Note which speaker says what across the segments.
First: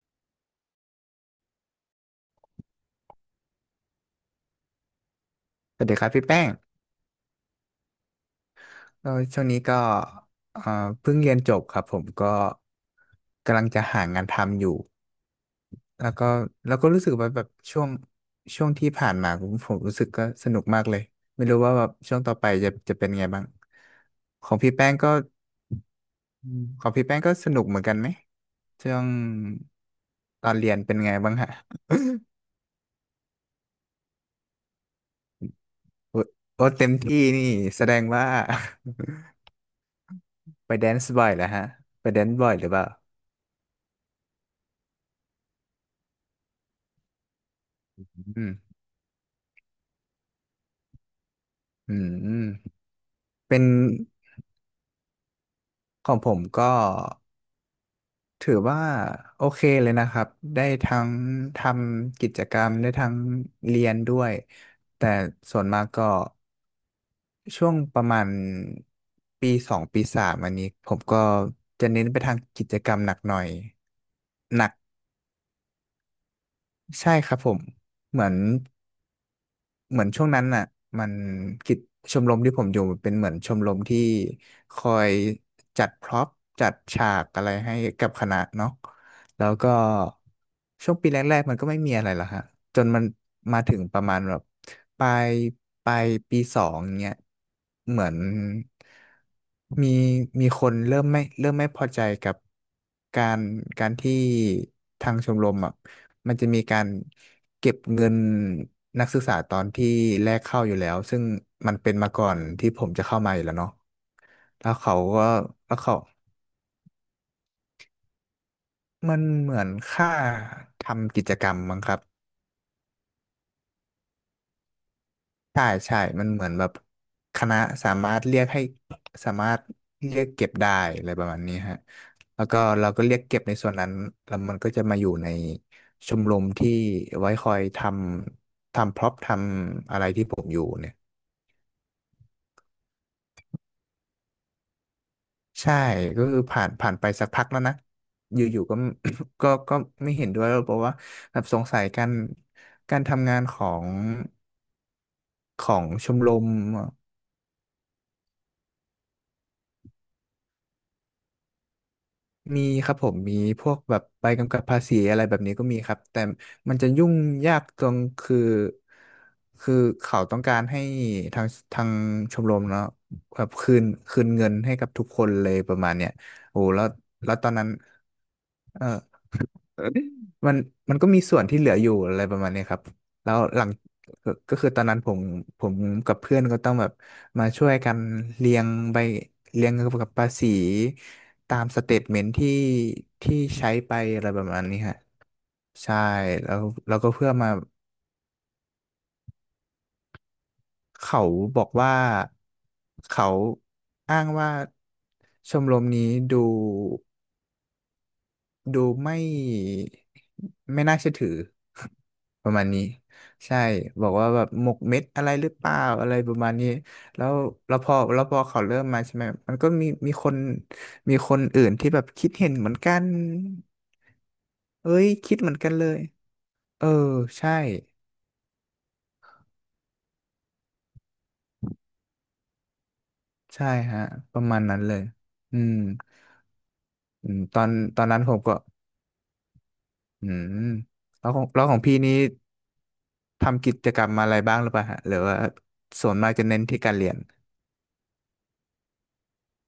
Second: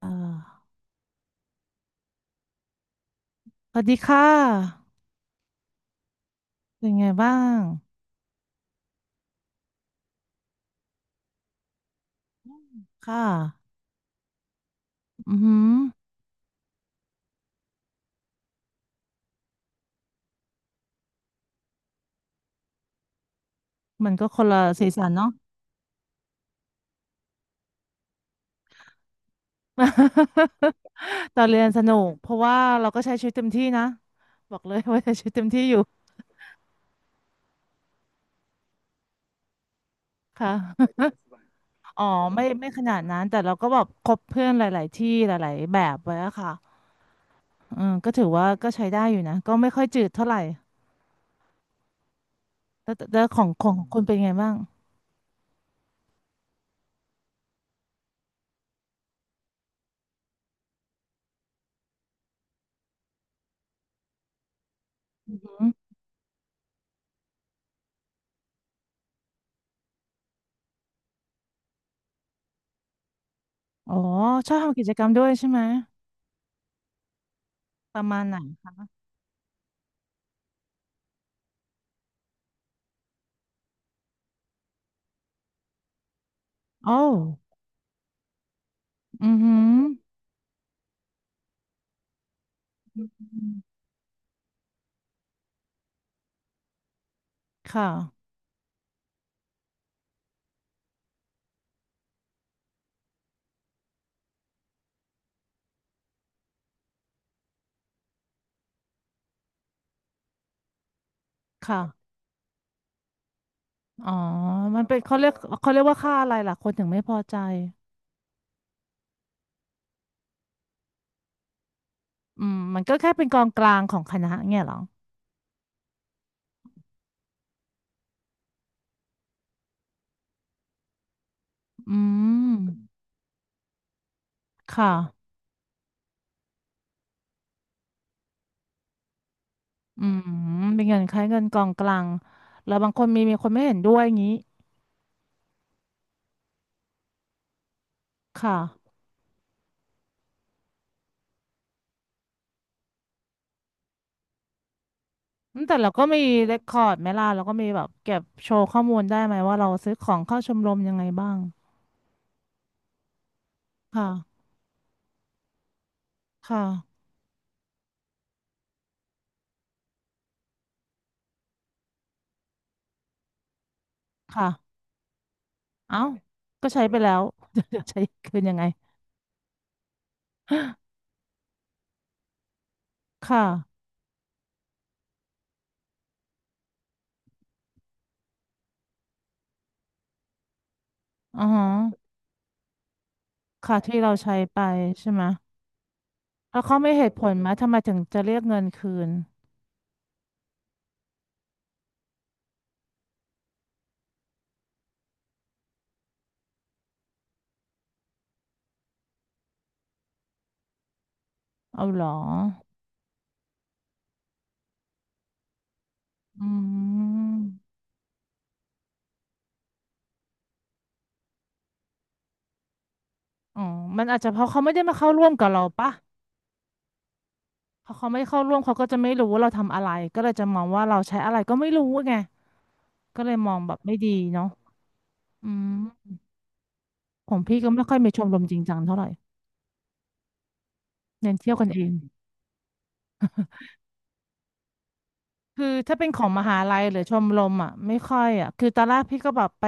Speaker 1: เอ่อสวัสดีค่ะ
Speaker 2: สวัสดีครับพี่แป้ง
Speaker 1: เป็นไงบ้าง
Speaker 2: ก็ช่วงนี้ก็เอ่อเพิ่งเรียนจบครับผมก็
Speaker 1: ค่ะ
Speaker 2: กำลังจะหางานทำอยู่
Speaker 1: อือหือ
Speaker 2: แล้วก็แล้วก็รู้สึกว่าแบบช่วงที่ผ่านมาผมรู้สึกก็สนุกมากเลย ไม่รู้ว่าแบบช่วงต่อไปจะเป็นไงบ้าง
Speaker 1: มันก็ค
Speaker 2: ข
Speaker 1: น
Speaker 2: อง
Speaker 1: ละ
Speaker 2: พี่
Speaker 1: สี
Speaker 2: แป้ง
Speaker 1: สั
Speaker 2: ก็
Speaker 1: นเนาะ
Speaker 2: อืมของพี่แป้งก็สนุกเหมือนกันไหมช่วงตอนเรี ยนเป็นไงบ้าง
Speaker 1: ตอน
Speaker 2: ฮะ
Speaker 1: เรียนสนุกเพราะว่าเราก็ใช้ชีวิตเต็มที่นะบอกเลยว่าใช้ชีวิตเต็มที่อยู่
Speaker 2: โอ้โอ้เต็มที่นี่แสดงว่า
Speaker 1: ค่ะ
Speaker 2: ไปแดนซ์บ่อยแล้วฮะ
Speaker 1: อ๋อ
Speaker 2: ไปแดนซ์
Speaker 1: ไม่
Speaker 2: บ่อยห
Speaker 1: ไม่
Speaker 2: รือเป
Speaker 1: ข
Speaker 2: ล่า
Speaker 1: นาดนั้นแต่เราก็แบบคบเพื่อนหลายๆที่หลายๆแบบไว้อะค่ะอืมก็ถือว่า
Speaker 2: อื
Speaker 1: ก็
Speaker 2: ม
Speaker 1: ใช้ได้อยู่นะก็ไม่ค่อยจืดเท่าไหร่
Speaker 2: อืม
Speaker 1: แล้วแต่แล้วของ
Speaker 2: เป็
Speaker 1: ข
Speaker 2: น
Speaker 1: องคุณเป็นไงบ้าง
Speaker 2: ของผมก็ถือว่าโอเคเลยนะครับได้ทั้งทำกิจกรรมได้ทั้งเรียนด้วยแต่ส่วน
Speaker 1: อืม
Speaker 2: มากก็ช่วงประมาณปีสองปีสามอันนี้ผมก็จะเน้นไปทางกิจกรรมหนักหน่อย
Speaker 1: อ๋อชอบ
Speaker 2: หนัก
Speaker 1: ทำกิจกรรมด้วยใช่ไหม
Speaker 2: ใช่ครับผม
Speaker 1: ประมา
Speaker 2: เห
Speaker 1: ณ
Speaker 2: มือ
Speaker 1: ไห
Speaker 2: น
Speaker 1: น
Speaker 2: เหมือนช่วงนั้นน่ะมันกิจชมรมที่ผมอยู่เป็นเหมือนชมรมที่คอยจัดพร็อพจัด
Speaker 1: โอ้
Speaker 2: ฉากอะไรให้กับคณะเนาะ
Speaker 1: อือ
Speaker 2: แล้
Speaker 1: หื
Speaker 2: วก็ช่วงปีแรกๆมันก็ไม่มีอะไรหรอกฮะจนมันมาถึ
Speaker 1: อ
Speaker 2: งประมาณแบบปลายปลายปีสองเงี้ย
Speaker 1: ค่ะ
Speaker 2: เหมือนมีมีคนเริ่มไม่เริ่มไม่พอใจกับการการที่ทางชมรมอ่ะมันจะมีการ เก็บเงินนักศึกษาตอนที่แรกเข้าอยู่แล้วซึ่งมันเป็น
Speaker 1: ค่ะ
Speaker 2: มาก่อนที่ผมจะเข้ามาอยู่แล้วเนาะ
Speaker 1: อ๋อ
Speaker 2: แล้ว
Speaker 1: มัน
Speaker 2: เขา
Speaker 1: เป็นเขา
Speaker 2: ก็
Speaker 1: เรียกเขา
Speaker 2: แล้
Speaker 1: เรี
Speaker 2: ว
Speaker 1: ยก
Speaker 2: เขา
Speaker 1: ว่าค่าอะไรล่ะคนถึงไม่พอใจ
Speaker 2: มันเหมือนค่าทำกิจกรรมมั้งครับ
Speaker 1: อืมมันก็แค่เป็นกองกลางของคณะเงี้ยเหรอ
Speaker 2: ใช่ใช่มันเหมือนแบบคณะสามารถเรียกให้สามารถเรียกเก็บได้อะไรประมาณนี้ฮะ
Speaker 1: อื
Speaker 2: แล้ว
Speaker 1: ม
Speaker 2: ก็เราก็เรียกเก็บในส่วนนั้นแล้วมันก็
Speaker 1: ค
Speaker 2: จะมาอยู่ใน
Speaker 1: ่ะ
Speaker 2: ชมรมที่ไว้คอยทำทำพร็อพทำอะ
Speaker 1: อื
Speaker 2: ไร
Speaker 1: ม
Speaker 2: ที่ผมอยู่
Speaker 1: เป็น
Speaker 2: เนี่ย
Speaker 1: เงินคล้ายเงินกองกลางแล้วบางคนมีคนไม่เห็นด้วยอย่างนี้
Speaker 2: ใช่ก็คือผ่านผ่านไปสักพักแล้วนะอ
Speaker 1: ค่ะ
Speaker 2: ยู่ๆก็ ก็ก็ไม่เห็นด้วยแล้วเพราะว่าแบบสงสัยการการทำงานของ
Speaker 1: อื
Speaker 2: ข
Speaker 1: มแต่
Speaker 2: อง
Speaker 1: เราก็
Speaker 2: ช
Speaker 1: มี
Speaker 2: มรม
Speaker 1: เรคคอร์ดไหมล่ะเราก็มีแบบเก็บโชว์ข้อมูลได้ไหมว่าเราซื้อของเข้าชมรมยังไงบ้าง
Speaker 2: มีครับผมมีพวกแบบใบ
Speaker 1: ค่ะ
Speaker 2: กำกับภาษีอะไรแบบนี้ก็มีครับแต่
Speaker 1: ค
Speaker 2: มันจะ
Speaker 1: ่ะ
Speaker 2: ยุ่งยากตรงคือคือเขาต้องการให้ทางทางชมรมเนาะแบบคืนคืนเงินให้
Speaker 1: ค่ะ
Speaker 2: กับทุกคนเลยประมาณ
Speaker 1: เอ้า
Speaker 2: เนี้ยโอ้
Speaker 1: ก็
Speaker 2: แล้
Speaker 1: ใช้
Speaker 2: ว
Speaker 1: ไปแล้ว
Speaker 2: แล้วตอนนั้น
Speaker 1: จะใช้คืนยังไง
Speaker 2: เออ มันมันก็มีส่วนที่เหลืออยู่อะไรประมาณนี้ครับ
Speaker 1: ค
Speaker 2: แล้วหลัง
Speaker 1: ่ะ
Speaker 2: ก็ก็คือตอนนั้นผมกับเพื่อนก็ต้องแบบมาช่วยกันเรียงใบเรียงเกี่ยวกับภาษี
Speaker 1: อ๋อ
Speaker 2: ตามสเตทเมนต์ที่ที่ใช้
Speaker 1: ค่ะ
Speaker 2: ไป
Speaker 1: ที่เรา
Speaker 2: อะไร
Speaker 1: ใช้
Speaker 2: ประ
Speaker 1: ไป
Speaker 2: มาณนี้ฮะ
Speaker 1: ใช่ไหม
Speaker 2: ใช่แล้
Speaker 1: แล้ว
Speaker 2: ว
Speaker 1: เขาไม่
Speaker 2: แล้ว
Speaker 1: เห
Speaker 2: ก็
Speaker 1: ตุผ
Speaker 2: เพื่อ
Speaker 1: ลไหม
Speaker 2: มา
Speaker 1: ทำไมถึงจะเรียกเงินคืน
Speaker 2: เขาบอกว่า เขาอ้างว่าชมรมนี้ดู ดูไม่ไม่น่าเชื่อถือ
Speaker 1: เอาเหรอ
Speaker 2: ประมาณนี้ใช่บอกว่าแบบหมกเม็ดอะไรหรือเปล่าอะไรประ
Speaker 1: อื
Speaker 2: มาณนี้แล้ว
Speaker 1: ม
Speaker 2: แล้วพอแล้วพอเขาเริ่มมาใช่ไหมมันก็มีมีคนมีคนอื่นที่แบบคิดเห็นเหมือนกัน
Speaker 1: อ๋อมันอาจจะเพราะเขาไม่ได้
Speaker 2: เอ้
Speaker 1: มา
Speaker 2: ย
Speaker 1: เข้าร่วม
Speaker 2: คิด
Speaker 1: กับ
Speaker 2: เหมือน
Speaker 1: เรา
Speaker 2: กันเล
Speaker 1: ปะ
Speaker 2: ยเออใช่
Speaker 1: พอเขาไม่เข้าร่วมเขาก็จะไม่รู้ว่าเราทำอะไรก็เลยจะมองว่าเราใช้อะไรก็ไม่รู้ไงก็เลยมอง
Speaker 2: ใช่
Speaker 1: แบบไม่
Speaker 2: ฮะ
Speaker 1: ดี
Speaker 2: ประ
Speaker 1: เนาะ
Speaker 2: มาณนั้นเลย
Speaker 1: อื
Speaker 2: อื
Speaker 1: ม
Speaker 2: มอื
Speaker 1: ของ
Speaker 2: มต
Speaker 1: พี่
Speaker 2: อ
Speaker 1: ก็
Speaker 2: น
Speaker 1: ไม่ค่อย
Speaker 2: ตอน
Speaker 1: มีช
Speaker 2: นั้น
Speaker 1: ม
Speaker 2: ผ
Speaker 1: ร
Speaker 2: ม
Speaker 1: มจ
Speaker 2: ก็
Speaker 1: ริงจังเท่าไหร่
Speaker 2: อืมแล้ว
Speaker 1: เน้น
Speaker 2: ของ
Speaker 1: เที่ยว
Speaker 2: แล้
Speaker 1: กั
Speaker 2: ว
Speaker 1: น
Speaker 2: ขอ
Speaker 1: เอ
Speaker 2: ง
Speaker 1: ง
Speaker 2: พี่นี้ทำกิจกรรมอะไรบ้างหรือเปล่าฮะหรือว่า
Speaker 1: คือถ้าเป็น
Speaker 2: ส่วน
Speaker 1: ขอ
Speaker 2: มา
Speaker 1: ง
Speaker 2: ก
Speaker 1: ม
Speaker 2: จะ
Speaker 1: หา
Speaker 2: เน้น
Speaker 1: ลั
Speaker 2: ที่
Speaker 1: ย
Speaker 2: กา
Speaker 1: ห
Speaker 2: ร
Speaker 1: รือ
Speaker 2: เรี
Speaker 1: ช
Speaker 2: ยน
Speaker 1: มรมอ่ะไม่ค่อยอ่ะคือตอนแรกพี่ก็แบบไป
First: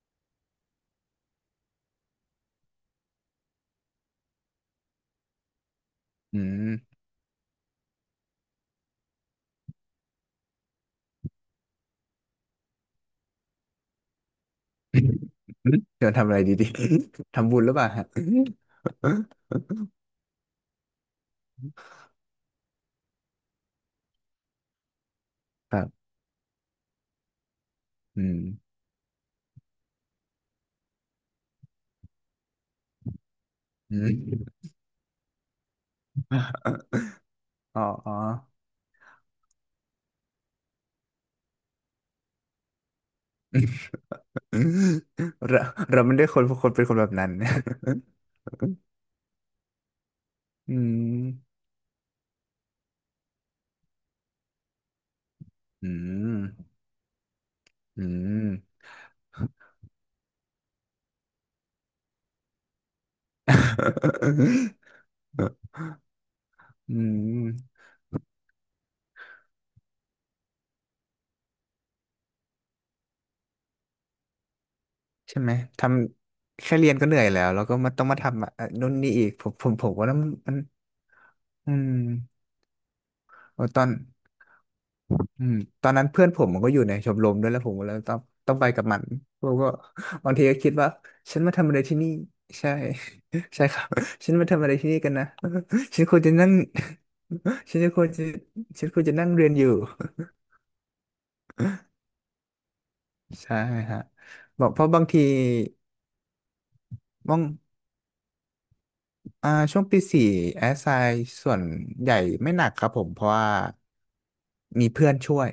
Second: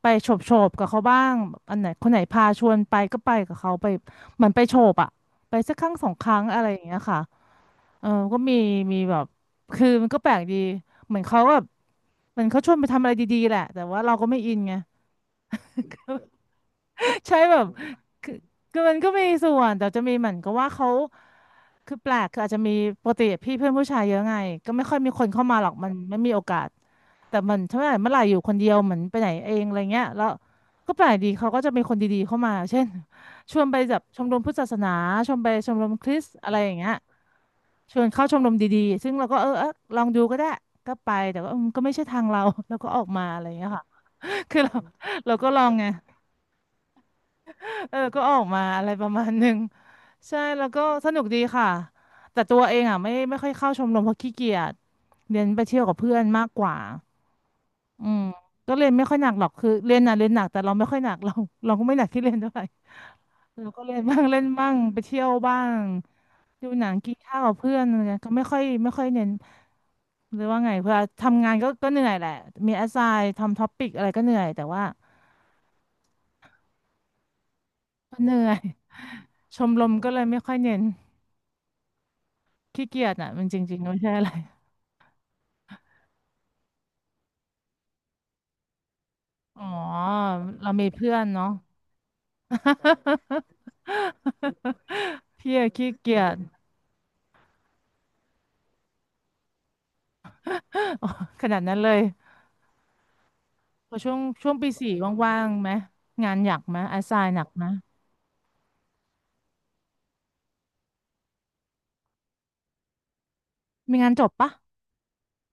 Speaker 1: ไปโฉบกับเขาบ้างแบบอันไหนคนไหนพาชวนไปก็ไปกับเขาไปเหมือนไปโฉบอ่ะไปสักครั้งสองค
Speaker 2: อื
Speaker 1: รั้งอะไรอย่างเงี้
Speaker 2: ม
Speaker 1: ยค่ะเออก็มีมีแบบคือมันก็แปลกดีเหมือนเขาแบบเหมือนเขาชวนไปทำอะไรดีๆแหละแต่ว่าเราก็ไม่อินไง
Speaker 2: เดทำอะไรดีๆ
Speaker 1: ใช่
Speaker 2: ทำ
Speaker 1: แบ
Speaker 2: บุญ
Speaker 1: บ
Speaker 2: หรือเปล่าฮะ
Speaker 1: คือคือมันก็มีส่วนแต่จะมีเหมือนกับว่าเขาคือแปลกคืออาจจะมีปกติพี่เพื่อนผู้ชายเยอะไงก็ไม่ค่อยมีคนเข้ามาหรอ
Speaker 2: ค
Speaker 1: ก
Speaker 2: รั
Speaker 1: มัน
Speaker 2: บ
Speaker 1: ไม่มีโอกาสแต่มันถ้าเมื่อไหร่
Speaker 2: อื
Speaker 1: อ
Speaker 2: ม
Speaker 1: ยู่คนเดียวเหมือนไปไหนเองอะไรเงี้ยแล้วก็แปลกดีเขาก็จะมีคนดีๆเข้ามาเช่นชวนไปแบ
Speaker 2: อื
Speaker 1: บชมรมพุทธ
Speaker 2: ม
Speaker 1: ศาสนาชวนไปชมรมคริสต์อะไรอย่างเงี้ย
Speaker 2: อ๋อ
Speaker 1: ชวน
Speaker 2: อ๋อ
Speaker 1: เข้าชมรมดีๆซึ่งเราก็เออเออลองดูก็ได้ก็ไปแต่ว่าอืมก็ไม่ใช่ทางเรา แล้วก็ออกมาอะไรอย่างเงี้ยค่ะ คือเราเราก็ล
Speaker 2: เรา
Speaker 1: องไง
Speaker 2: เราไม่ได้คนคนเป็นคนแบบนั้น
Speaker 1: เออก็ออกมาอะไร ประมาณหนึ่งใช่แล้ว
Speaker 2: อื
Speaker 1: ก็ส
Speaker 2: ม
Speaker 1: นุกดีค่ะแต่ตัวเองอ่ะไม่ค่อยเข้าชมรมเพราะขี้เกียจเรียนไปเที่ยว
Speaker 2: อื
Speaker 1: กับเพื่อน
Speaker 2: ม
Speaker 1: มากกว่า
Speaker 2: อื
Speaker 1: อืมก็
Speaker 2: ม
Speaker 1: เรียนไม่ค่อยหนักหรอกคือเรียนน่ะเรียนหนักแต่เราไม่ค่อยหนักเรา เราก็ไม่หนักที่เรียนเท่าไหร่เราก็เรียนบ้างเล่นบ้างไปเที่ยวบ้างดูหนั
Speaker 2: อื
Speaker 1: งกินข้าวกับเพื่อ
Speaker 2: ม
Speaker 1: นอะไรเงี้ยก็ไม่ค่อยเน้นหรือว่าไงเพื่อทำงานก็เหนื่อยแหละมีแอสไซน์ทำท็อปิกอะไรก็เหนื่อยแต่ว่า
Speaker 2: ใช่ไหม ทำแค่เรียนก็เหนื่อยแล้ว แล้วก็มาต้อง
Speaker 1: ก็
Speaker 2: มา
Speaker 1: เหนื่
Speaker 2: ทำ
Speaker 1: อ
Speaker 2: อ่ะ
Speaker 1: ย
Speaker 2: นู่นนี่อีก ผม
Speaker 1: ช
Speaker 2: ผ
Speaker 1: ม
Speaker 2: ม
Speaker 1: ร
Speaker 2: ผ
Speaker 1: ม
Speaker 2: มว่า
Speaker 1: ก็เลย
Speaker 2: มัน
Speaker 1: ไม่ค่
Speaker 2: มั
Speaker 1: อย
Speaker 2: น
Speaker 1: เน้น
Speaker 2: อืม
Speaker 1: ขี้เกียจน่ะมันจ
Speaker 2: โอ้
Speaker 1: ริ
Speaker 2: ต
Speaker 1: ง
Speaker 2: อ
Speaker 1: ๆ
Speaker 2: น
Speaker 1: ไม่ใช่อะไร
Speaker 2: อืมตอนนั้นเพื่อนผมมันก็อยู่ในชมรมด้วยแล้วผมก็เลยต้องไปกับมันผม
Speaker 1: อ๋อ
Speaker 2: ก็ บางทีก็
Speaker 1: เรา
Speaker 2: คิด
Speaker 1: มี
Speaker 2: ว่า
Speaker 1: เพื่อน
Speaker 2: ฉัน
Speaker 1: เนาะ
Speaker 2: มาทำอะไรที่นี่ใช่ ใช่ครับฉันมาทำอะไรที่นี่กัน นะ
Speaker 1: พี่อะขี้
Speaker 2: ฉันค
Speaker 1: เกี
Speaker 2: วร
Speaker 1: ย
Speaker 2: จะ
Speaker 1: จ
Speaker 2: นั่ง ฉันจะควรจะฉันควรจะนั่งเรียนอยู่
Speaker 1: อ๋อขนาดนั้นเลย
Speaker 2: ใช่
Speaker 1: พอ
Speaker 2: ฮะ
Speaker 1: ช่วง
Speaker 2: บอ
Speaker 1: ปี
Speaker 2: กเพราะ
Speaker 1: สี่
Speaker 2: บางที
Speaker 1: ว่างๆไหมงานหนักไหมอาไซ
Speaker 2: ม
Speaker 1: น์
Speaker 2: อ
Speaker 1: หนั
Speaker 2: ง
Speaker 1: กไหม
Speaker 2: อ่าช่วงปีสี่แอสไซน์ส่วนใหญ่ไม่หนักครับผมเพราะว่า
Speaker 1: มีงานจบปะ
Speaker 2: มีเพื่อนช่วย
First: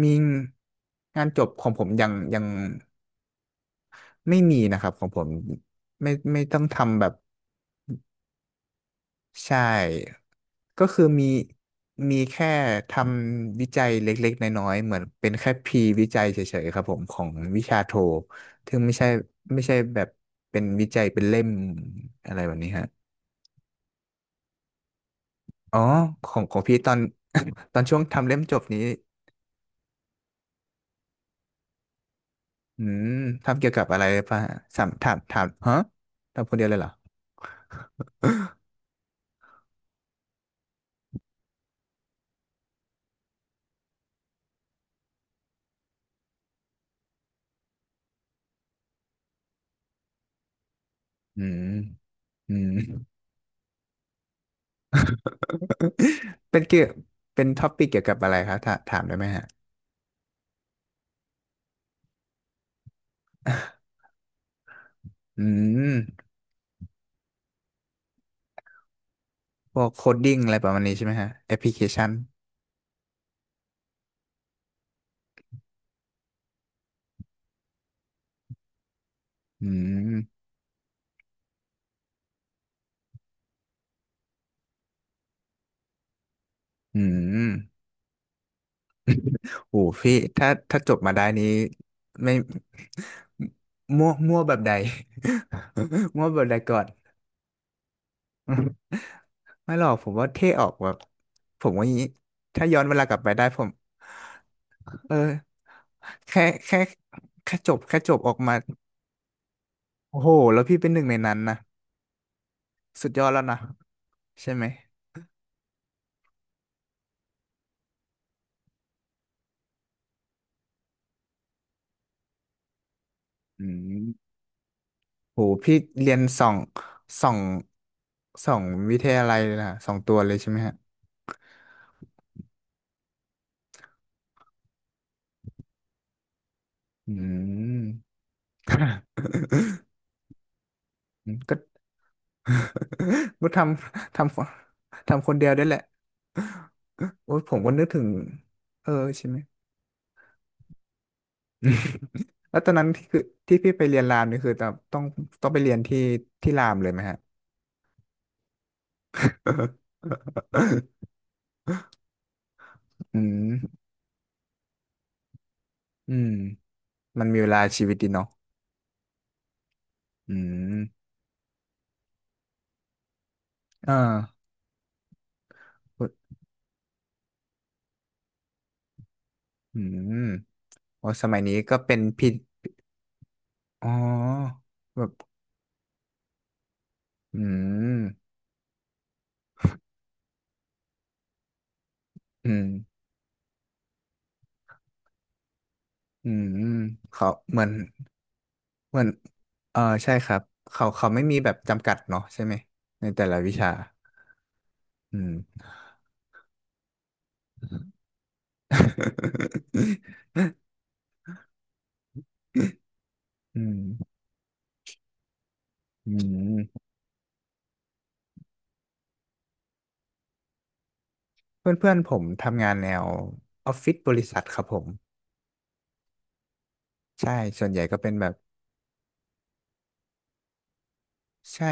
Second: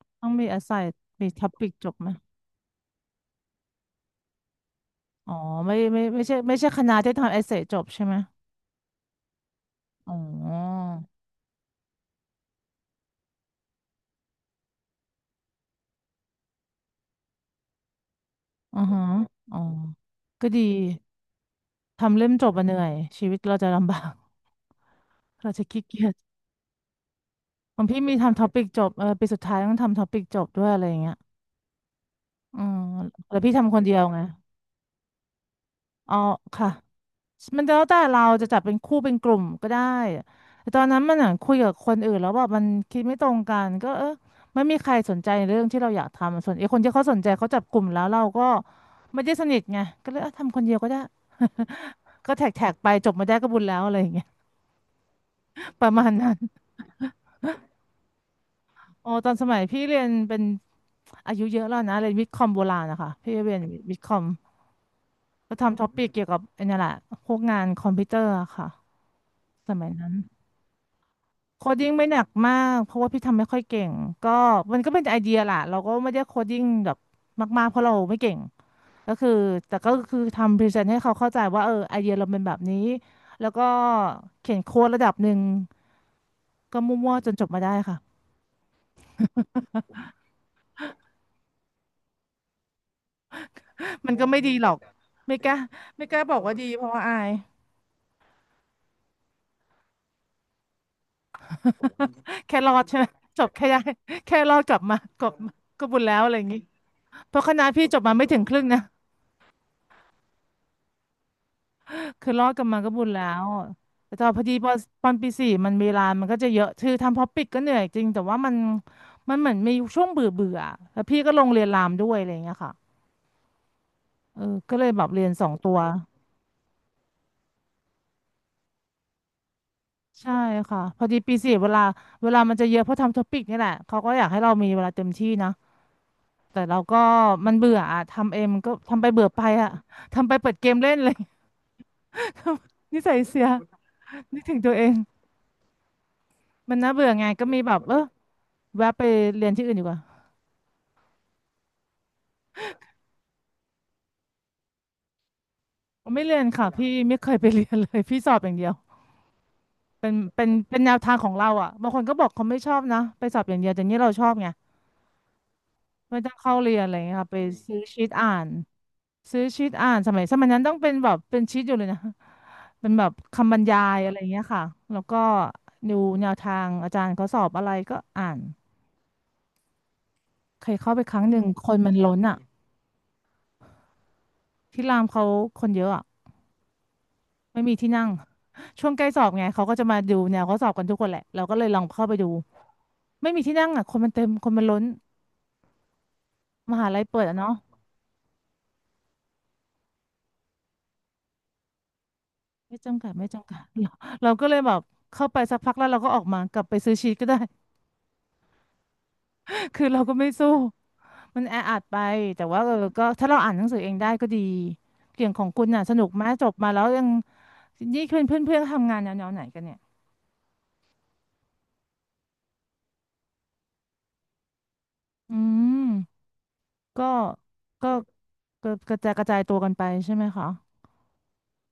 Speaker 2: มี
Speaker 1: ต้องมีอาไซน์
Speaker 2: งา
Speaker 1: มี
Speaker 2: นจ
Speaker 1: ท็อ
Speaker 2: บข
Speaker 1: ปิ
Speaker 2: อ
Speaker 1: ก
Speaker 2: งผ
Speaker 1: จ
Speaker 2: ม
Speaker 1: บไห
Speaker 2: ยั
Speaker 1: ม
Speaker 2: งยัง ไม่มีนะครับของผม
Speaker 1: อ๋อไม่ไม่
Speaker 2: ไม่
Speaker 1: ไม่ใช่
Speaker 2: ไม่
Speaker 1: ไม่
Speaker 2: ต้อง
Speaker 1: ใช่คณะ
Speaker 2: ทำแบ
Speaker 1: ที่
Speaker 2: บ
Speaker 1: ทำเอเซจบใช่ไหม
Speaker 2: ใช
Speaker 1: อ๋
Speaker 2: ่ก็
Speaker 1: อ
Speaker 2: คือมีมีแค่ทำวิจัยเล็กๆน้อยๆเหมือนเป็นแค่พรีวิจัยเฉยๆครับผมของวิชาโทถึ
Speaker 1: อื
Speaker 2: ง
Speaker 1: อ
Speaker 2: ไม่
Speaker 1: ฮะ
Speaker 2: ใช่
Speaker 1: อ๋อ
Speaker 2: ไม่ใช่แบบ
Speaker 1: ก็
Speaker 2: เป็
Speaker 1: ดี
Speaker 2: นวิจัยเป็นเล่ม
Speaker 1: ทำเล่ม
Speaker 2: อะไร
Speaker 1: จ
Speaker 2: แบ
Speaker 1: บ
Speaker 2: บ
Speaker 1: อะ
Speaker 2: นี้
Speaker 1: เหนื่อ
Speaker 2: ฮะ
Speaker 1: ยชีวิตเราจะลำบาก เราจะ
Speaker 2: อ๋อ
Speaker 1: ขี้เกียจ
Speaker 2: ของของพี่ตอนต
Speaker 1: ข
Speaker 2: อ
Speaker 1: อ
Speaker 2: น
Speaker 1: ง
Speaker 2: ช่ว
Speaker 1: พี่
Speaker 2: ง
Speaker 1: มี
Speaker 2: ทำเล่
Speaker 1: ทำ
Speaker 2: ม
Speaker 1: ท็อ
Speaker 2: จ
Speaker 1: ปิ
Speaker 2: บ
Speaker 1: ก
Speaker 2: นี้
Speaker 1: จบเออปีสุดท้ายต้องทำท็อปิกจบด้วยอะไรอย่างเงี้ยอืม
Speaker 2: อืม
Speaker 1: แล้วพี่
Speaker 2: ทำเกี่ย
Speaker 1: ทำ
Speaker 2: ว
Speaker 1: คน
Speaker 2: กับ
Speaker 1: เดีย
Speaker 2: อะ
Speaker 1: ว
Speaker 2: ไร
Speaker 1: ไง
Speaker 2: ป่ะสามถามถามฮะ
Speaker 1: อ๋อ
Speaker 2: ทำคนเดีย
Speaker 1: ค่ะ
Speaker 2: วเลยเหรอ
Speaker 1: มันแล้วแต่เราจะจับเป็นคู่เป็นกลุ่มก็ได้แต่ตอนนั้นมันอ่ะคุยกับคนอื่นแล้วแบบมันคิดไม่ตรงกันก็เออไม่มีใครสนใจเรื่องที่เราอยากทำส่วนไอ้คนที่เขาสนใจเขาจับกลุ่มแล้วเราก็ไม่ได้สนิทไงก็เลยเออทำคนเดียวก็ได้
Speaker 2: อืม
Speaker 1: ก็แท็ก
Speaker 2: อื
Speaker 1: แท็
Speaker 2: ม
Speaker 1: กไปจบมาได้ก็บุญแล้วอะไรอย่างเงี้ยประมาณนั้น
Speaker 2: เป็นเกี่ยวเป็นท็อปิกเกี่ยวกับอะไรครับถาถาม
Speaker 1: อ๋อ
Speaker 2: ได้ไห
Speaker 1: ต
Speaker 2: ม
Speaker 1: อนส
Speaker 2: ฮะ
Speaker 1: มัยพี่เรียนเป็นอายุเยอะแล้วนะเรียนวิทย์คอมโบราณนะคะพี่เรียนวิทย์คอม
Speaker 2: อื
Speaker 1: ก็ทำท็อ
Speaker 2: ม
Speaker 1: ปิกเกี่ยวกับไอ้นี่แหละพวกงานคอมพิวเตอร์อะค่ะส
Speaker 2: พว
Speaker 1: มัย
Speaker 2: กโค
Speaker 1: นั้น
Speaker 2: ดดิ้งอะไรประมาณนี้ใช่ไหมฮะแอป
Speaker 1: โค
Speaker 2: พลิ
Speaker 1: ด
Speaker 2: เค
Speaker 1: ดิ้งไม่
Speaker 2: ชัน
Speaker 1: หนักมากเพราะว่าพี่ทำไม่ค่อยเก่งก็มันก็เป็นไอเดียแหละเราก็ไม่ได้โคดดิ้งแบบมากๆเพราะเราไม่เก่งก็คือ
Speaker 2: อื
Speaker 1: แต่ก็คือ
Speaker 2: ม
Speaker 1: ทำพรีเซนต์ให้เขาเข้าใจว่าเออไอเดียเราเป็นแบบนี้แล้วก็เขียนโค้ดระดับหนึ่งก็
Speaker 2: อื
Speaker 1: มั่วๆจนจ
Speaker 2: ม
Speaker 1: บมาได้ค่ะ
Speaker 2: โอ้พี่ถ้าถ้าจบมาได้นี้ไม่ มั่
Speaker 1: มั
Speaker 2: ว
Speaker 1: นก็
Speaker 2: มั่
Speaker 1: ไม่
Speaker 2: ว
Speaker 1: ดี
Speaker 2: แบบ
Speaker 1: หร
Speaker 2: ใด
Speaker 1: อกไม่กล้าไม่ก ล้า
Speaker 2: มั่ว
Speaker 1: บอ
Speaker 2: แบ
Speaker 1: ก
Speaker 2: บ
Speaker 1: ว่า
Speaker 2: ใด
Speaker 1: ดี
Speaker 2: ก่อ
Speaker 1: เพ
Speaker 2: น
Speaker 1: ราะว่าอาย
Speaker 2: ไม่หรอกผมว่าเท่ออกแบบผมว่าอย่างนี้
Speaker 1: แค่
Speaker 2: ถ้า
Speaker 1: รอ
Speaker 2: ย้อ
Speaker 1: ด
Speaker 2: นเว
Speaker 1: ใช่ไหม
Speaker 2: ลากลับไป
Speaker 1: จ
Speaker 2: ได้
Speaker 1: บ
Speaker 2: ผ
Speaker 1: แค่
Speaker 2: ม
Speaker 1: ได้ แค่รอดกลับมากลับ
Speaker 2: เออ
Speaker 1: ก็บุญแล้วอะไรอ
Speaker 2: แค่
Speaker 1: ย่างนี้
Speaker 2: แค่
Speaker 1: เพราะค
Speaker 2: แค่
Speaker 1: ณะ
Speaker 2: จบ
Speaker 1: พี่จ
Speaker 2: แค่
Speaker 1: บ
Speaker 2: จ
Speaker 1: มา
Speaker 2: บ
Speaker 1: ไม่
Speaker 2: ออก
Speaker 1: ถึงค
Speaker 2: มา
Speaker 1: รึ่งนะ
Speaker 2: โอ้โหแล้วพี่เป็นหนึ่งในนั้นนะ
Speaker 1: คือรอดกลับมาก็บุญ
Speaker 2: สุดย
Speaker 1: แล้
Speaker 2: อดแล้
Speaker 1: ว
Speaker 2: วนะ
Speaker 1: แต่ตอนพอดี
Speaker 2: ใช่ไหม
Speaker 1: พอตอนปีสี่มันเวลามันก็จะเยอะคือทำพอปิดก็เหนื่อยจริงแต่ว่ามันเหมือนมีช่วงเบื่อเบื่อแล้วพี่ก็ลงเรียนรามด้วยอะไรอย่างเงี้ยค่ะ
Speaker 2: อืม
Speaker 1: เออก็เลยแบบเรียน
Speaker 2: โห
Speaker 1: สองตั
Speaker 2: พี่
Speaker 1: ว
Speaker 2: เรียนสองสองวิทยาลัยเลยนะสองตัวเล
Speaker 1: ใช่
Speaker 2: ยใช่ไหมฮะ
Speaker 1: ค่ะพอดีปีสี่เวลาเวลามันจะเยอะเพราะทำท็อปิกนี่แหละเขาก็อยากให้เรามีเวลาเต็มที่นะแต่เราก็
Speaker 2: อื
Speaker 1: มันเบื่
Speaker 2: ม
Speaker 1: ออะทำเองมันก็ทำไปเบื่อไปอะ ทำไปเปิดเกมเล่นเลย
Speaker 2: อืมก็
Speaker 1: นิสัยเสี ย
Speaker 2: ก็ำท
Speaker 1: นึกถึงตัวเอง
Speaker 2: ทำคนเดียวได้แหละ
Speaker 1: มันน่าเบื่อไง
Speaker 2: โอ้ย
Speaker 1: ก็
Speaker 2: ผ
Speaker 1: มี
Speaker 2: ม
Speaker 1: แบ
Speaker 2: ก็
Speaker 1: บ
Speaker 2: นึก
Speaker 1: เออ
Speaker 2: ถึง
Speaker 1: แวะ
Speaker 2: เออ
Speaker 1: ไป
Speaker 2: ใช่ไหม
Speaker 1: เรียนที่อื่นดีกว่า
Speaker 2: แล้วตอนนั้นที่คือที่พี่ไปเรียนรามนี่คือต้องไปเรียนที่
Speaker 1: ผมไม่เรียน
Speaker 2: ที่รา
Speaker 1: ค่ะ
Speaker 2: ม
Speaker 1: พี่
Speaker 2: เลยไหม
Speaker 1: ไม่
Speaker 2: ฮะ
Speaker 1: เคยไปเรียนเลยพี่สอบอย่างเดียวเป็นแนว ทางของเราอ่ะบางคนก็บอกเขาไม่ชอบนะ
Speaker 2: อื
Speaker 1: ไปสอบ
Speaker 2: ม
Speaker 1: อย่างเดียวแต่นี่เราชอบไง
Speaker 2: อื
Speaker 1: ไม่
Speaker 2: ม
Speaker 1: ต้องเข้าเรียนอะไรอย่างเงี้ย
Speaker 2: มัน
Speaker 1: ค่ะ
Speaker 2: มี
Speaker 1: ไป
Speaker 2: เวลา
Speaker 1: ซื้อ
Speaker 2: ชีวิต
Speaker 1: ชี
Speaker 2: ดี
Speaker 1: ต
Speaker 2: เนาะ
Speaker 1: อ่านซื้อชีตอ่านสมัย
Speaker 2: อื
Speaker 1: สมัยนั้นต้อง
Speaker 2: ม
Speaker 1: เป็นแบบเป็นชีตอยู่เลยนะเป็นแบบคำบรรยา
Speaker 2: อ่
Speaker 1: ยอะไรอย่างเงี้ย
Speaker 2: า
Speaker 1: ค่ะแล้วก็ดู
Speaker 2: พู
Speaker 1: แน
Speaker 2: ด
Speaker 1: วทางอาจารย์เขาสอบอะไรก็อ่าน
Speaker 2: อืม
Speaker 1: เคยเข้าไป
Speaker 2: โอ้
Speaker 1: ครั้
Speaker 2: ส
Speaker 1: งห
Speaker 2: มัย
Speaker 1: นึ่ง
Speaker 2: นี้
Speaker 1: ค
Speaker 2: ก็
Speaker 1: นมัน
Speaker 2: เป็น
Speaker 1: ล้น
Speaker 2: พี่
Speaker 1: อ่ะ
Speaker 2: อ๋อ
Speaker 1: ที่ราม
Speaker 2: แบบ
Speaker 1: เขาคนเยอะอ่ะ
Speaker 2: อื
Speaker 1: ไม่มีที่
Speaker 2: ม
Speaker 1: นั่ง ช่วงใกล้สอบไงเขาก็จะมาดูแนวเขาสอบกันทุกคนแหละเราก็เลยลองเข้าไปดู
Speaker 2: อืม
Speaker 1: ไม่มีที่นั่งอ่ะคนมันเต็มคนมันล้น
Speaker 2: อื
Speaker 1: ม
Speaker 2: ม
Speaker 1: หาลัยเปิด
Speaker 2: เขา
Speaker 1: อ่ะเนาะ
Speaker 2: เหมือนเออใช่ครับเขาไม่มีแบบจำกัดเนาะใช่ไหม
Speaker 1: ไม่จำ
Speaker 2: ใน
Speaker 1: กัด
Speaker 2: แต่
Speaker 1: ไม่
Speaker 2: ละ
Speaker 1: จำ
Speaker 2: วิ
Speaker 1: กัด
Speaker 2: ชา
Speaker 1: เราเราก็เลยแบบ
Speaker 2: อื
Speaker 1: เข้า
Speaker 2: ม
Speaker 1: ไปสักพักแล้วเราก็ออกมากลับไปซื้อชีทก็ได้ คือเราก็ไม่สู้มันแออัดไปแต่ว่าเออก็ถ้าเราอ่าน
Speaker 2: อื
Speaker 1: หนังสื
Speaker 2: ม
Speaker 1: อเองได้ก็ดีเกี่ยงของคุณน่ะสนุก
Speaker 2: อื
Speaker 1: ไหมจบมาแล้
Speaker 2: ม
Speaker 1: วยังนี่เพื่อนเพื่อนเพื่อนทำงานแนวๆไหนกันเนี่ย
Speaker 2: เพื่อนเพื่อนผมทำงานแนวออฟฟิศบริษัทครับผม
Speaker 1: อืมก็
Speaker 2: ใช่ส่วนใหญ่
Speaker 1: ก็
Speaker 2: ก็เป็นแบบ
Speaker 1: ก็กระจายตัวกันไปใช่ไหมคะ
Speaker 2: ใช่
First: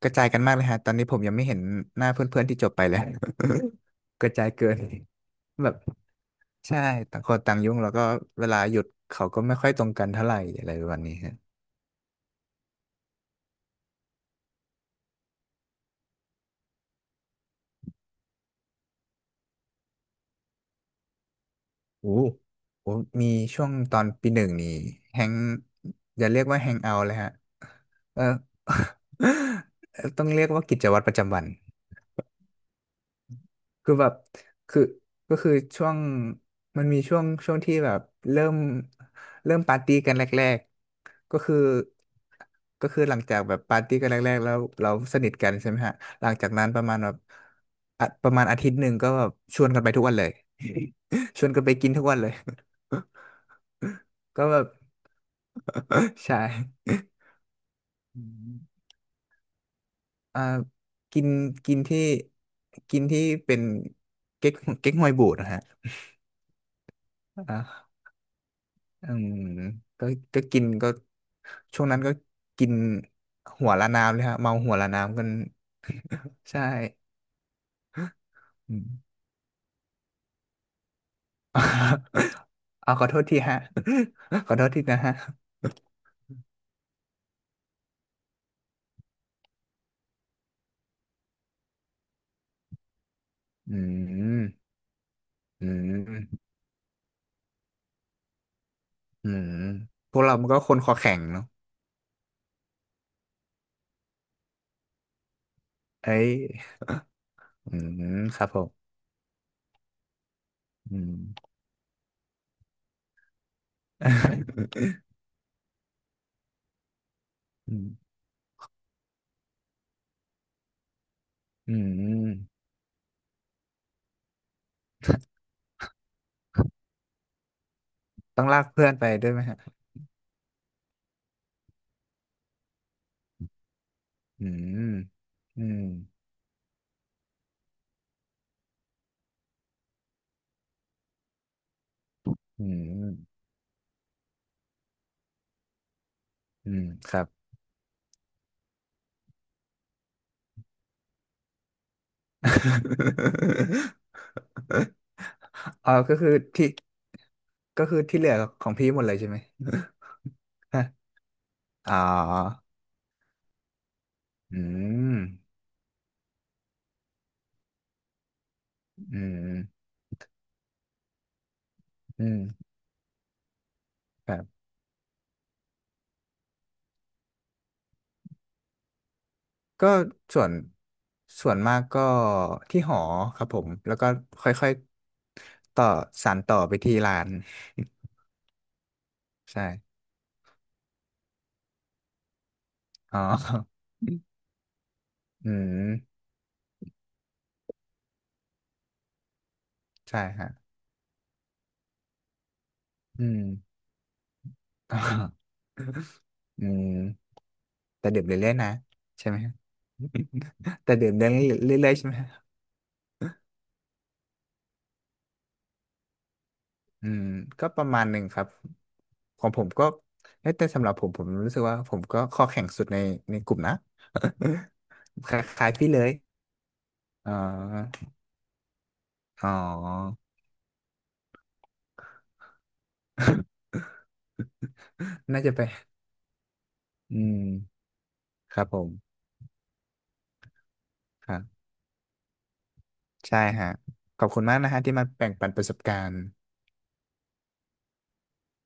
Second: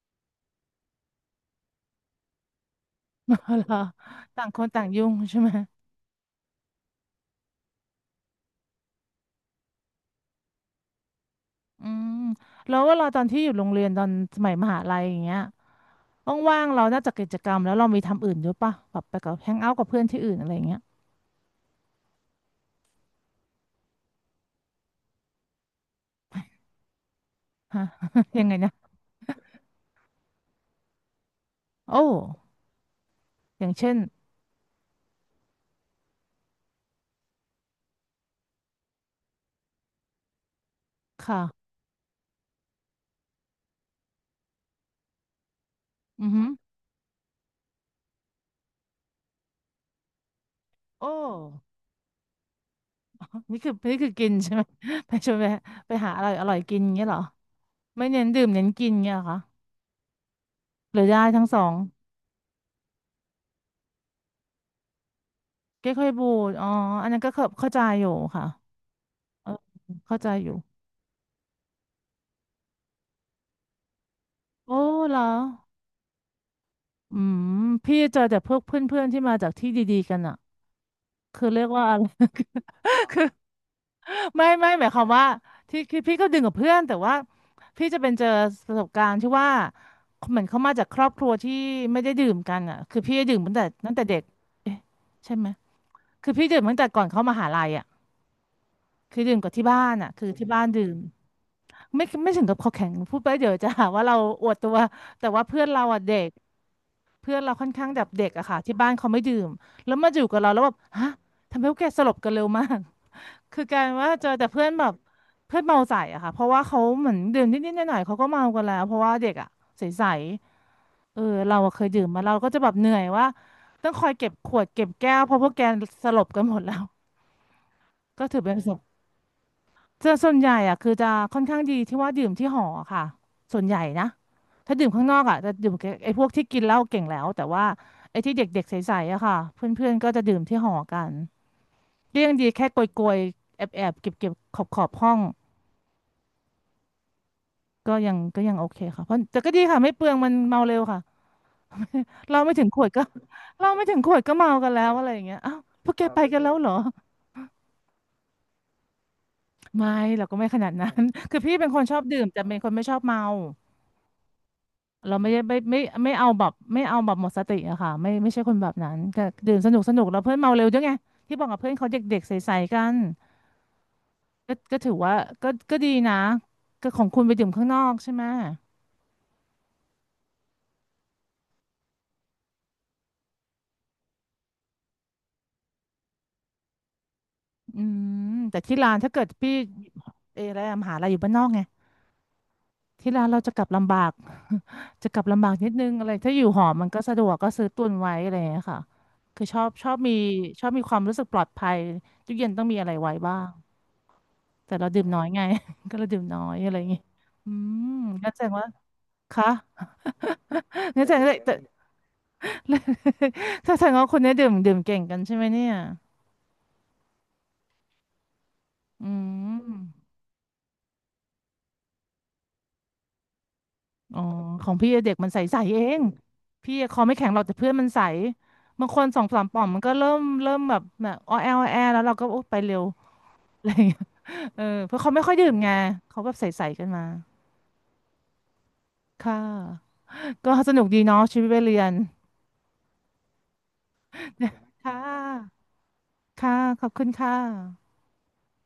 Speaker 2: กระจายกันมากเลยฮะตอนนี้ผมยังไม่เห็นหน้าเพื่อนเพื่อนที่จบไปเลย
Speaker 1: อ๋อเหรอ
Speaker 2: กระ
Speaker 1: ต่า
Speaker 2: จา
Speaker 1: ง
Speaker 2: ย
Speaker 1: คน
Speaker 2: เกิน
Speaker 1: ต่างยุ่งใช่ไหม
Speaker 2: แบบ ใช่ต่างคนต่างยุ่งแล้วก็เวลาหยุดเขาก็ไม่ค่อยตรงกันเท่าไหร่อะไรประมาณนี้ฮะ
Speaker 1: อืมแล้วเวลาตอนที่อยู่โรงเรียนตอนสมัยมหาลัยอย่างเงี้ยว่างๆเรานอกจากกิจกรรมแล้วเรามีทำอื่นด้วยปะแบบไปกับแฮงเอาท์กับเพื่อนที่อื่นอะไรอย่างเงี้ย
Speaker 2: โอ้โอ้มีช่วงตอนปีหนึ่งนี่แฮงอย่าเรียกว่าแฮงเอาเลยฮะ
Speaker 1: ฮะ
Speaker 2: เออ
Speaker 1: ยังไงนะ
Speaker 2: ต้องเรียกว่ากิจวัตรประจำวัน
Speaker 1: โอ้อย่างเช่
Speaker 2: คือ
Speaker 1: น
Speaker 2: แบบคือก็คือช่วงมันมีช่วงที่แบบเริ่มเริ่มปาร์ตี้กันแรกๆก็
Speaker 1: ค่ะ
Speaker 2: คือก็คือหลังจากแบบปาร์ตี้กันแรกๆแล้วเราสนิทกันใช่ไหมฮะห
Speaker 1: อื
Speaker 2: ลั
Speaker 1: อ
Speaker 2: ง
Speaker 1: หื
Speaker 2: จา
Speaker 1: อ
Speaker 2: กนั้นประมาณแบบอะประมาณอาทิตย์หนึ่งก็แบบชวนกันไปทุกวันเลย
Speaker 1: โอ้
Speaker 2: ชวนกันไปกินทุกวันเลย
Speaker 1: นี่คือกิน
Speaker 2: ก็
Speaker 1: ใช่
Speaker 2: แบ
Speaker 1: ไหม
Speaker 2: บ
Speaker 1: ไปชวนไปไปหา อร่อย
Speaker 2: ใช่
Speaker 1: อร่อยกินอย่างเงี้ยเหรอไม่
Speaker 2: อื
Speaker 1: เน้นดื่ม
Speaker 2: ม
Speaker 1: เน้นกินเงี้ยเหรอคะ
Speaker 2: อ่า
Speaker 1: หรือได้
Speaker 2: กิน
Speaker 1: ทั้งสอ
Speaker 2: กิ
Speaker 1: ง
Speaker 2: นที่กินที่เป็นเก๊กเก๊กฮวยบูดนะฮะ
Speaker 1: เก๊กฮวยบูดอ๋ออันนั้นก็เข้าใจ
Speaker 2: อ่า
Speaker 1: อยู่ค่ะ
Speaker 2: อืม
Speaker 1: เออ
Speaker 2: ก็
Speaker 1: เข้าใจ
Speaker 2: ก็
Speaker 1: อยู่
Speaker 2: กินก็ช่วงนั้นก็กินหัวละน้ำเลยฮะเมาหั
Speaker 1: โอ้
Speaker 2: วละ
Speaker 1: เหร
Speaker 2: น้ำ
Speaker 1: อ
Speaker 2: กันใช่
Speaker 1: อืมพี่เจอแต่พวกเพ
Speaker 2: อืม
Speaker 1: ื่อนๆที่มาจากที่ดีๆกันอะคือเรียกว่าอะไร
Speaker 2: เอาขอโทษทีฮะ
Speaker 1: ไม่
Speaker 2: ขอโท
Speaker 1: ไม่
Speaker 2: ษที
Speaker 1: หมายค
Speaker 2: นะ
Speaker 1: วาม
Speaker 2: ฮะ
Speaker 1: ว่าที่คือพี่ก็ดึงกับเพื่อนแต่ว่าพี่จะเป็นเจอประสบการณ์ที่ว่าเหมือนเขามาจากครอบครัวที่ไม่ได้ดื่มกันอะคือพี่ดื่มตั้งแต่
Speaker 2: อื
Speaker 1: ตั้งแต่เด็ก
Speaker 2: ม
Speaker 1: เอ๊ะใช่ไหม
Speaker 2: อื
Speaker 1: คือ
Speaker 2: ม
Speaker 1: พี่ดื่มตั้งแต่ก่อนเข้ามหาลัยอะคือ
Speaker 2: อื
Speaker 1: ดื่มกับ
Speaker 2: ม
Speaker 1: ที่บ้านอะ
Speaker 2: พวก
Speaker 1: คือ
Speaker 2: เรามั
Speaker 1: ที่
Speaker 2: นก็
Speaker 1: บ้าน
Speaker 2: คน
Speaker 1: ดื่
Speaker 2: คอ
Speaker 1: ม
Speaker 2: แข็งเนาะ
Speaker 1: ไม่ถึงกับคอแข็งพูดไปเดี๋ยวจะหาว่าเราอวดตัวแต่ว่าเพื่อนเราอะ
Speaker 2: เอ้
Speaker 1: เด็
Speaker 2: ย
Speaker 1: ก เพื่อนเราค่อ
Speaker 2: อื
Speaker 1: นข้างแบบ
Speaker 2: ม
Speaker 1: เด็ก
Speaker 2: ครั
Speaker 1: อะ
Speaker 2: บผ
Speaker 1: ค่ะที่บ้า
Speaker 2: ม
Speaker 1: นเขาไม่ดื่มแล้วมาอยู่กับเราแล้วแบบ
Speaker 2: อื
Speaker 1: ฮะ
Speaker 2: ม
Speaker 1: ทำไมพวกแกสลบกันเร็วมาก คือกลารว่าเจอแต่เพื่อนแบบ เพื่อนเมาใส่อะค่ะเพราะว่าเขาเหมือนดื่มนิด
Speaker 2: อื
Speaker 1: ๆห
Speaker 2: ม
Speaker 1: น่อยๆเขาก็เมากันแล้วเพราะว่าเด็กอะใสๆเออเราอะ
Speaker 2: อื
Speaker 1: เคยดื่มมา
Speaker 2: ม
Speaker 1: เราก็จะแบบเหนื่อยว่าต้องคอยเก็บขวดเก็บแก้วเพราะพวกแกสลบกันหมดแล้วก็ถื
Speaker 2: ต้
Speaker 1: อ
Speaker 2: อง
Speaker 1: เป็นป
Speaker 2: ลาก
Speaker 1: ระสบ
Speaker 2: เพื่อนไปด้วยไหมฮะ
Speaker 1: จะส่วนใหญ่อะคือจะค่อนข้างดีที่ว่าดื่มที่หอค่ะส่วนใหญ่นะ
Speaker 2: อื
Speaker 1: ถ้าดื่ม
Speaker 2: ม
Speaker 1: ข้างนอกอะจะ
Speaker 2: อื
Speaker 1: ดื่ม
Speaker 2: ม
Speaker 1: กับไอ้พวกที่กินเหล้าเก่งแล้วแต่ว่าไอ้ที่เด็กๆใสๆอะค่ะเพื่อนๆก็จะดื่มที่หอกันก็ยังดี
Speaker 2: อื
Speaker 1: แค่โกย
Speaker 2: ม
Speaker 1: ๆแอบๆเก็บๆขอบๆห้อง
Speaker 2: อืมครับ
Speaker 1: ก็ยังโอเคค่ะเพราะแต่ก็ดีค่ะไม่เปลืองมันเมาเร็วค่ะเราไม่ถึงขวดก็ เราไม่ถึงขวดก็เมากันแล้ว อะไรอย่างเงี้ยอ้าวพ
Speaker 2: อ๋
Speaker 1: ว
Speaker 2: อ
Speaker 1: กแกครับ
Speaker 2: ก็
Speaker 1: ไป
Speaker 2: คือ
Speaker 1: กันแล้วเห
Speaker 2: ที่
Speaker 1: รอ
Speaker 2: ก็คือที่เหลือของพี่หมดเลยใช่ไหม
Speaker 1: ไม่เราก็ไม่ขนาด
Speaker 2: ฮะ
Speaker 1: นั้น คือพี่เป็นคน
Speaker 2: อ๋
Speaker 1: ช
Speaker 2: อ
Speaker 1: อบดื่มแต่เป็นคนไม่ชอบเมา
Speaker 2: อื
Speaker 1: เรา
Speaker 2: ม
Speaker 1: ไม่ได้ไม่เอาแบบไม่เอาแบบหมดสติอะค่ะไม่ใช่คนแบบนั้น
Speaker 2: อื
Speaker 1: ก็ดื่มสนุก
Speaker 2: ม
Speaker 1: สนุกแล้วเพื่อนเมาเร็วด้วยไงที่บอกกับเพื่อนเขาเด็กๆ
Speaker 2: อืม
Speaker 1: ใสๆกัน
Speaker 2: ครั
Speaker 1: ก็
Speaker 2: บ
Speaker 1: ก็ถือว่าก็ก็ดีนะก็ของคุณไปดื่มข้างนอกใช่ไหม
Speaker 2: ก็ส่วนส่วนมากก็ที่หอครับผมแล้วก็ค่อยๆต่อสานต่อไปที่ร้าน
Speaker 1: อืมแต่ที่ร้านถ้าเกิด พี่
Speaker 2: ใช่
Speaker 1: เอออะไรอะมหาลัยอยู่บ้านนอกไงที่
Speaker 2: อ๋อ
Speaker 1: ร้านเราจะกลับลำบาก จะกลับลำ
Speaker 2: อื
Speaker 1: บากนิดนึ
Speaker 2: ม
Speaker 1: งอะไรถ้าอยู่หอมันก็สะดวกก็ซื้อตุนไว้อะไรอย่างเงี้ยค่ะคือชอบมี
Speaker 2: ใช่ฮะ
Speaker 1: ชอบมีความรู้สึกปลอดภัยทุกเย็นต้องมีอะไรไว้
Speaker 2: อื
Speaker 1: บ้า
Speaker 2: ม
Speaker 1: ง แต่เรา
Speaker 2: อ๋อ
Speaker 1: ดื่มน้อยไง ก็เราดื่มน้อย
Speaker 2: อื
Speaker 1: อะไรอย่างงี้
Speaker 2: ม
Speaker 1: อืม
Speaker 2: แต่ดื่ม
Speaker 1: งั้นแสด
Speaker 2: เรื่อ
Speaker 1: ง
Speaker 2: ยๆ
Speaker 1: ว่า
Speaker 2: นะใช่ไหม
Speaker 1: คะ
Speaker 2: ฮะแต่
Speaker 1: งั้น
Speaker 2: ดื่
Speaker 1: แส
Speaker 2: ม
Speaker 1: ดง
Speaker 2: เรื่
Speaker 1: ว่าแต่
Speaker 2: อยๆใช่ไหมฮะ
Speaker 1: ถ้าแสดงว่าคนเนี้ยดื่มเก่งกันใช่ไหมเนี่ย
Speaker 2: อืมก็ประมาณหนึ่งครับ
Speaker 1: อื
Speaker 2: ของผมก็
Speaker 1: ม
Speaker 2: เอ้ยแต่สำหรับผมผมรู้สึกว่าผมก็ข้อแข็งสุดในในกลุ่มนะ
Speaker 1: อ๋อของพี่เด็กมั น
Speaker 2: ค
Speaker 1: ใส
Speaker 2: ล้าย
Speaker 1: ๆเอ
Speaker 2: ๆพี่เล
Speaker 1: ง
Speaker 2: ย
Speaker 1: พี่คอไม่แข็ง
Speaker 2: อ๋
Speaker 1: หรอกแต่เพื่อนมันใส
Speaker 2: อ
Speaker 1: บางคนสองสาม
Speaker 2: อ๋อ
Speaker 1: ป่อมมันก็เริ่มแบบแบบอ้อแออ้อแอแล้วเราก็โอไปเร็ว อะไรอย่างเงี้ยเออเพราะเขาไม่ ค่อย
Speaker 2: น่า
Speaker 1: ดื่
Speaker 2: จะ
Speaker 1: มไง
Speaker 2: ไป
Speaker 1: เขาแบบใสๆกันมา
Speaker 2: อืมครับผม
Speaker 1: ค่ะก็สนุกดีเนาะ
Speaker 2: ครั
Speaker 1: ชีวิตวั
Speaker 2: บ
Speaker 1: ยเรียน
Speaker 2: ใช่ฮะ ขอบคุณมากนะ ฮะ
Speaker 1: ค่
Speaker 2: ที่มาแบ่งปันป
Speaker 1: ะ
Speaker 2: ระสบการณ์
Speaker 1: ค่ะขอบคุณค่ะ